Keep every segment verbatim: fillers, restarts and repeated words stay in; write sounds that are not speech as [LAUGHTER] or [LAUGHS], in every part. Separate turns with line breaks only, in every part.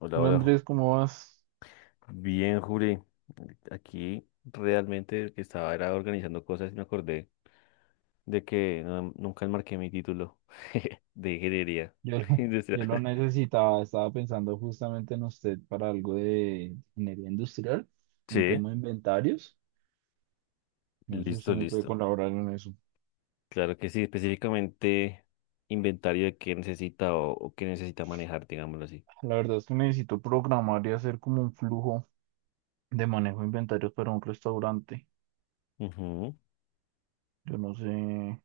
Hola,
Hola
hola. Ju-
Andrés, ¿cómo vas?
Bien, Juli. Aquí realmente que estaba era organizando cosas y me acordé de que no- nunca enmarqué mi título [LAUGHS] de ingeniería
Yo, [LAUGHS] lo-
industrial.
Yo lo
[LAUGHS]
necesitaba, estaba pensando justamente en usted para algo de ingeniería industrial, un
Sí,
tema de inventarios. No sé si usted
listo,
me puede
listo.
colaborar en eso.
Claro que sí, específicamente inventario de qué necesita o, o qué necesita manejar, digámoslo así.
La verdad es que necesito programar y hacer como un flujo de manejo de inventarios para un restaurante.
Ujú.
Yo no sé,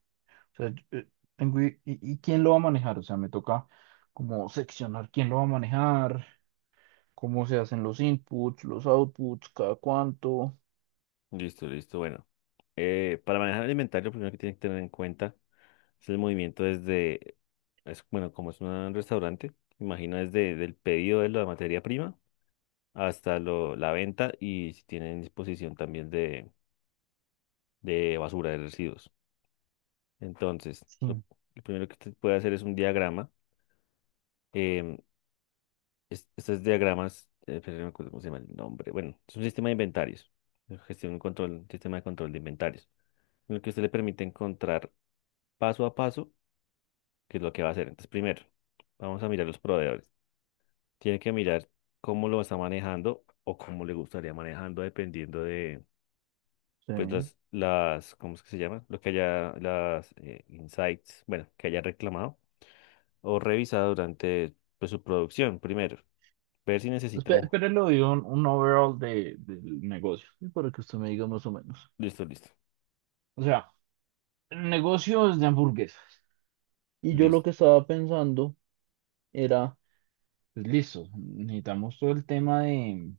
o sea, yo, eh, tengo i- y, y quién lo va a manejar, o sea, me toca como seccionar quién lo va a manejar, cómo se hacen los inputs, los outputs, cada cuánto.
Listo, listo. Bueno, eh, para manejar el inventario, primero que tiene que tener en cuenta. Es el movimiento desde, es, bueno, como es un restaurante, imagino desde el pedido de la materia prima hasta lo, la venta y si tienen disposición también de, de basura, de residuos. Entonces, lo,
Sí,
lo primero que usted puede hacer es un diagrama. em, es- estos diagramas, eh, pero no me acuerdo cómo se llama el nombre. Bueno, es un sistema de inventarios, de gestión y control, un sistema de control de inventarios, en el que usted le permite encontrar paso a paso qué es lo que va a hacer. Entonces, primero, vamos a mirar los proveedores. Tiene que mirar cómo lo está manejando o cómo le gustaría manejando dependiendo de, pues,
sí.
las, las, ¿cómo es que se llama? Lo que haya, las eh, insights, bueno, que haya reclamado o revisado durante, pues, su producción primero. Ver si necesita un...
Espe- Pero le doy un, un overall de, del negocio, ¿sí? Para que usted me diga más o menos.
Listo, listo,
O sea, el negocio es de hamburguesas. Y yo lo
listo.
que estaba pensando era, pues listo, necesitamos todo el tema de,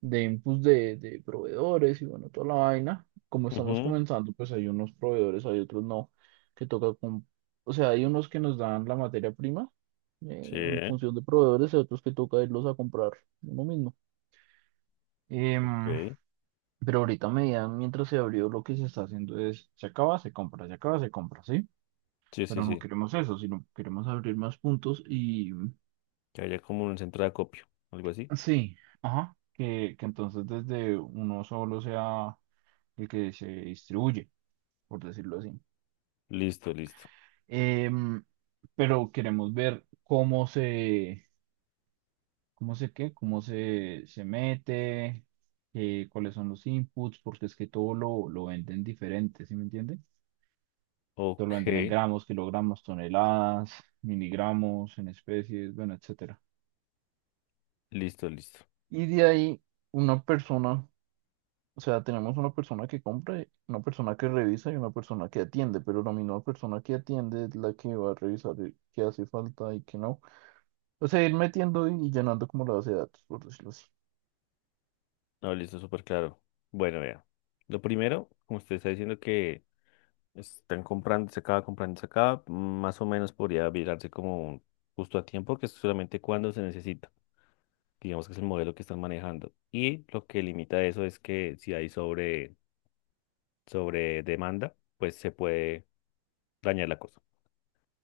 de inputs de, de proveedores y bueno, toda la vaina. Como estamos
Ujú.
comenzando, pues hay unos proveedores, hay otros no, que toca con... O sea, hay unos que nos dan la materia prima eh, en
Sí,
función de proveedores y otros que toca irlos a comprar uno mismo.
ok.
Pero ahorita me medida, mientras se abrió, lo que se está haciendo es: se acaba, se compra, se acaba, se compra, ¿sí?
Sí, sí,
Pero no
sí.
queremos eso, sino queremos abrir más puntos y...
Que haya como un centro de acopio, algo así.
Sí, ajá, que, que entonces desde uno solo sea el que se distribuye, por decirlo así.
Listo, listo.
Em, pero queremos ver cómo se, cómo se qué, cómo se, se mete, eh, cuáles son los inputs, porque es que todo lo, lo venden diferente, ¿sí me entiende? Todo lo
Ok,
venden en gramos, kilogramos, toneladas, miligramos, en especies, bueno, etcétera.
listo, listo.
Y de ahí una persona, o sea, tenemos una persona que compra, una persona que revisa y una persona que atiende, pero la misma persona que atiende es la que va a revisar el- qué hace falta y qué no. O sea, ir metiendo y llenando como la base de datos, por decirlo así.
No, listo, súper claro. Bueno, vea. Lo primero, como usted está diciendo que están comprándose acá, comprándose acá, más o menos podría virarse como un justo a tiempo, que es solamente cuando se necesita. Digamos que es el modelo que están manejando. Y lo que limita eso es que si hay sobre, sobre demanda, pues se puede dañar la cosa.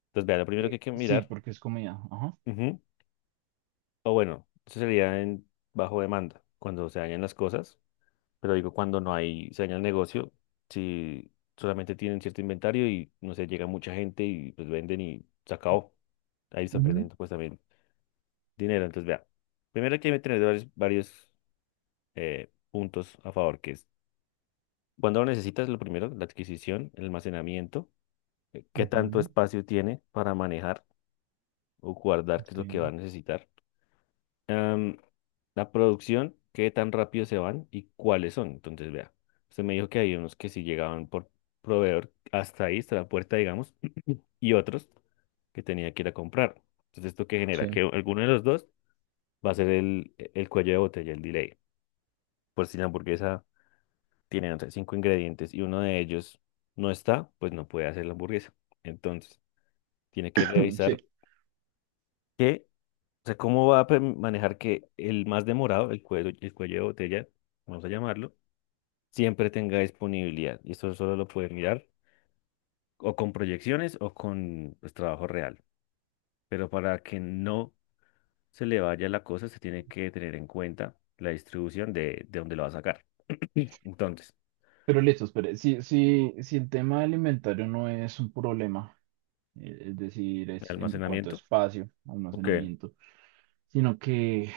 Entonces, vea, lo primero que
Eh,
hay que
Sí,
mirar,
porque es comida. Ajá.
ujú, o bueno, eso sería en bajo demanda, cuando se dañan las cosas, pero digo cuando no hay, se daña el negocio, si solamente tienen cierto inventario y no sé, llega mucha gente y pues venden y se acabó. Ahí están
Ujú,
perdiendo pues también dinero. Entonces, vea, primero que hay que tener varios, varios eh, puntos a favor, que es cuando lo necesitas, lo primero, la adquisición, el almacenamiento, eh, qué tanto
ujú,
espacio tiene para manejar o guardar, qué es
ok.
lo que va a necesitar. Am, la producción, qué tan rápido se van y cuáles son. Entonces, vea, usted me dijo que hay unos que si llegaban por proveedor hasta ahí, hasta la puerta, digamos, [CLEARS THROAT] y otros que tenía que ir a comprar. Entonces, ¿esto qué genera?
Sí.
Que alguno de los dos va a ser el, el cuello de botella, el delay. Por si la hamburguesa tiene, no sé, cinco ingredientes y uno de ellos no está, pues no puede hacer la hamburguesa. Entonces, tiene que
[LAUGHS] [CLEARS THROAT] Sí.
revisar que, o sea, cómo va a pe- manejar que el más demorado, el cuello, el cuello de botella, vamos a llamarlo, siempre tenga disponibilidad. Y esto solo lo puede mirar o con proyecciones o con pues, trabajo real. Pero para que no se le vaya la cosa, se tiene que tener en cuenta la distribución de, de dónde lo va a sacar. Sí. Entonces,
Pero listo, espere. Si, si, si el tema alimentario no es un problema, eh, es decir,
¿de
es en cuanto a
almacenamiento?
espacio,
Ok.
almacenamiento, sino que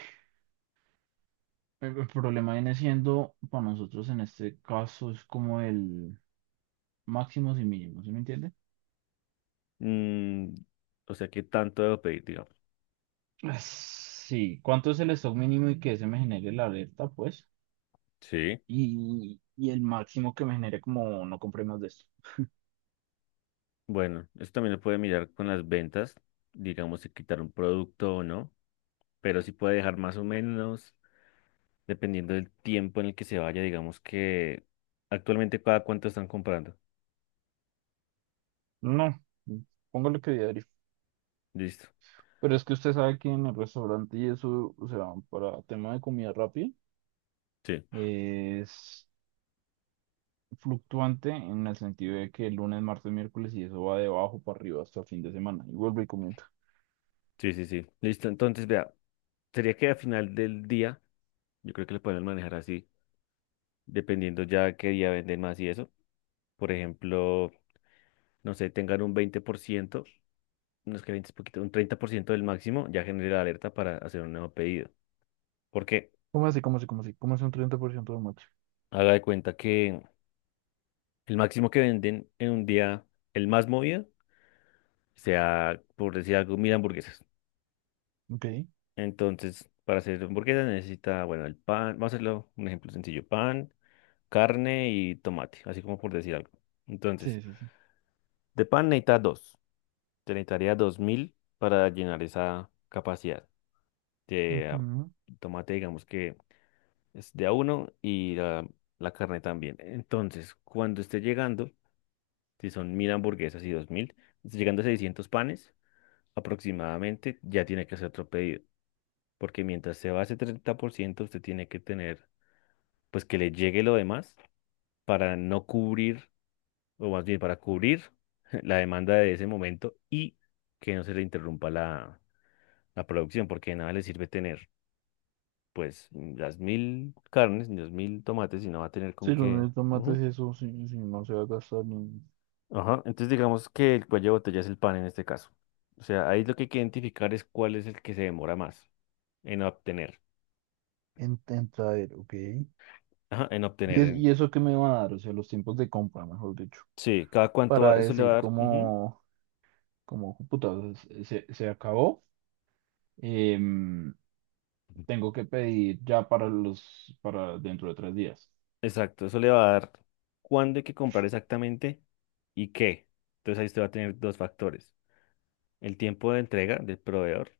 el el problema viene siendo para nosotros en este caso es como el máximos y mínimos, ¿sí me entiende?
Mm, o sea, ¿qué tanto debo pedir, digamos?
Ah, sí, ¿cuánto es el stock mínimo y que se me genere la alerta, pues?
Sí.
Y, y el máximo que me genere como no compré más de esto.
Bueno, esto también lo puede mirar con las ventas, digamos, si quitar un producto o no, pero sí puede dejar más o menos, dependiendo del tiempo en el que se vaya, digamos que actualmente cada cuánto están comprando.
No, póngale que diario.
Listo.
Pero es que usted sabe que en el restaurante y eso, o sea, para tema de comida rápida,
Sí,
es fluctuante en el sentido de que el lunes, martes, miércoles y eso va de abajo para arriba hasta el fin de semana. Y vuelvo y comenta.
sí, sí, sí. Listo. Entonces, vea, sería que al final del día, yo creo que lo pueden manejar así, dependiendo ya qué día venden más y eso. Por ejemplo, no sé, tengan un veinte por ciento. Unos es que veinte es poquito, un treinta por ciento del máximo ya genera la alerta para hacer un nuevo pedido. Porque
¿Cómo así? ¿Cómo así? ¿Cómo así? ¿Cómo así un treinta por ciento de mate?
haga de cuenta que el máximo que venden en un día, el más movido, sea, por decir algo, mil hamburguesas.
Ok.
Entonces, para hacer hamburguesas necesita, bueno, el pan, vamos a hacerlo un ejemplo sencillo, pan, carne y tomate, así como por decir algo. Entonces,
Sí, sí, sí.
de pan necesita dos, te necesitaría dos mil para llenar esa capacidad. De ah,
Ujú.
tomate, digamos que es de a uno y la, la carne también. Entonces, cuando esté llegando, si son mil hamburguesas y dos mil, esté llegando a seiscientos panes aproximadamente, ya tiene que hacer otro pedido. Porque mientras se va ese treinta por ciento usted tiene que tener, pues que le llegue lo demás para no cubrir, o más bien para cubrir [LAUGHS] la demanda de ese momento y que no se le interrumpa la, la producción, porque de nada le sirve tener, pues, las mil carnes, ni los mil tomates, y no va a tener con
Sí, los
qué.
mismos tomates y eso sí, sí, no se va a gastar ni
Ajá, entonces digamos que el cuello de botella es el pan en este caso. O sea, ahí lo que hay que identificar es cuál es el que se demora más en obtener.
en, en traer, ok. ¿Y,
Ajá, en obtener.
es-
en-
y eso que me van a dar? O sea, los tiempos de compra, mejor dicho.
Sí, cada cuánto va-
Para
eso le va a
decir
dar. Ujú.
como, como, puta, se, se se acabó. em, Tengo que pedir ya para los, para dentro de tres días.
Exacto, eso le va a dar cuándo hay que comprar exactamente y qué. Entonces ahí usted va a tener dos factores. El tiempo de entrega del proveedor,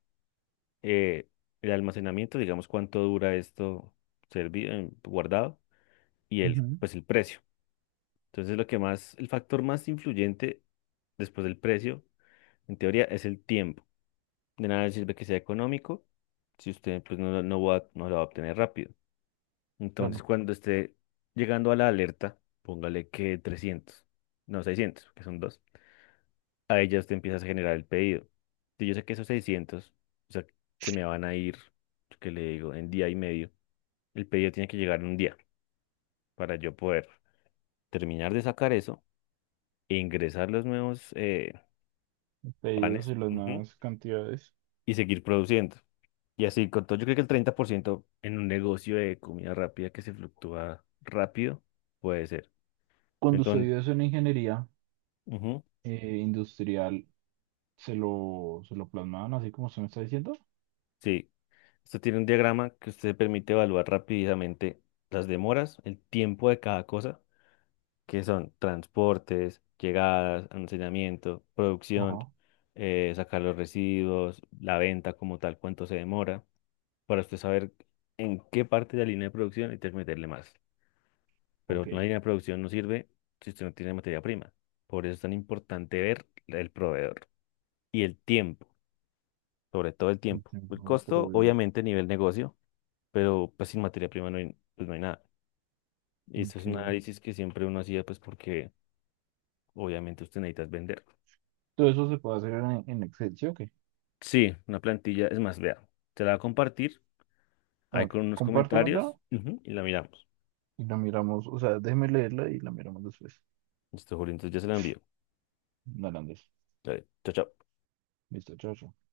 eh, el almacenamiento, digamos cuánto dura esto servido, guardado, y el,
Ujú.
pues el precio. Entonces, lo que más, el factor más influyente después del precio, en teoría, es el tiempo. De nada sirve que sea económico si usted pues, no, lo- no va, a- no lo va a obtener rápido. Entonces, cuando esté llegando a la alerta, póngale que trescientos no seiscientos que son dos. A ya usted empieza a generar el pedido. Si yo sé que esos seiscientos o sea, se me van a ir, que le digo, en día y medio. El pedido tiene que llegar en un día para yo poder terminar de sacar eso e ingresar los nuevos, eh,
Pedidos
panes,
y las
ujú,
nuevas cantidades.
y seguir produciendo. Y así, con todo, yo creo que el treinta por ciento en un negocio de comida rápida que se fluctúa rápido puede ser.
Cuando
Entonces,
estudié eso en ingeniería
ujú,
eh, industrial, se lo, se lo plasmaban así como se me está diciendo.
sí, esto tiene un diagrama que usted permite evaluar rápidamente las demoras, el tiempo de cada cosa, que son transportes, llegadas, almacenamiento, producción,
Ajá,
eh, sacar los residuos, la venta como tal, cuánto se demora, para usted saber en qué parte de la línea de producción y meterle más. Pero
ok.
una línea de producción no sirve si usted no tiene materia prima. Por eso es tan importante ver el proveedor y el tiempo, sobre todo el tiempo. El
Entiendo, pero
costo,
es-
obviamente, a nivel negocio, pero pues sin materia prima no hay, pues, no hay nada. Y esto es un
ok.
análisis que siempre uno hacía, pues porque obviamente usted necesita vender.
Todo eso se puede hacer en, en Excel, ¿sí o qué?
Sí, una plantilla, es más, vea, te la va a compartir
A
ahí
ver,
con unos
compártamela
comentarios ujú, y la miramos.
y la miramos, o sea, déjeme leerla y la miramos después.
Listo, Julio, entonces ya se la envío.
Hernández.
Dale, chao, chao.
Listo, chao, chao.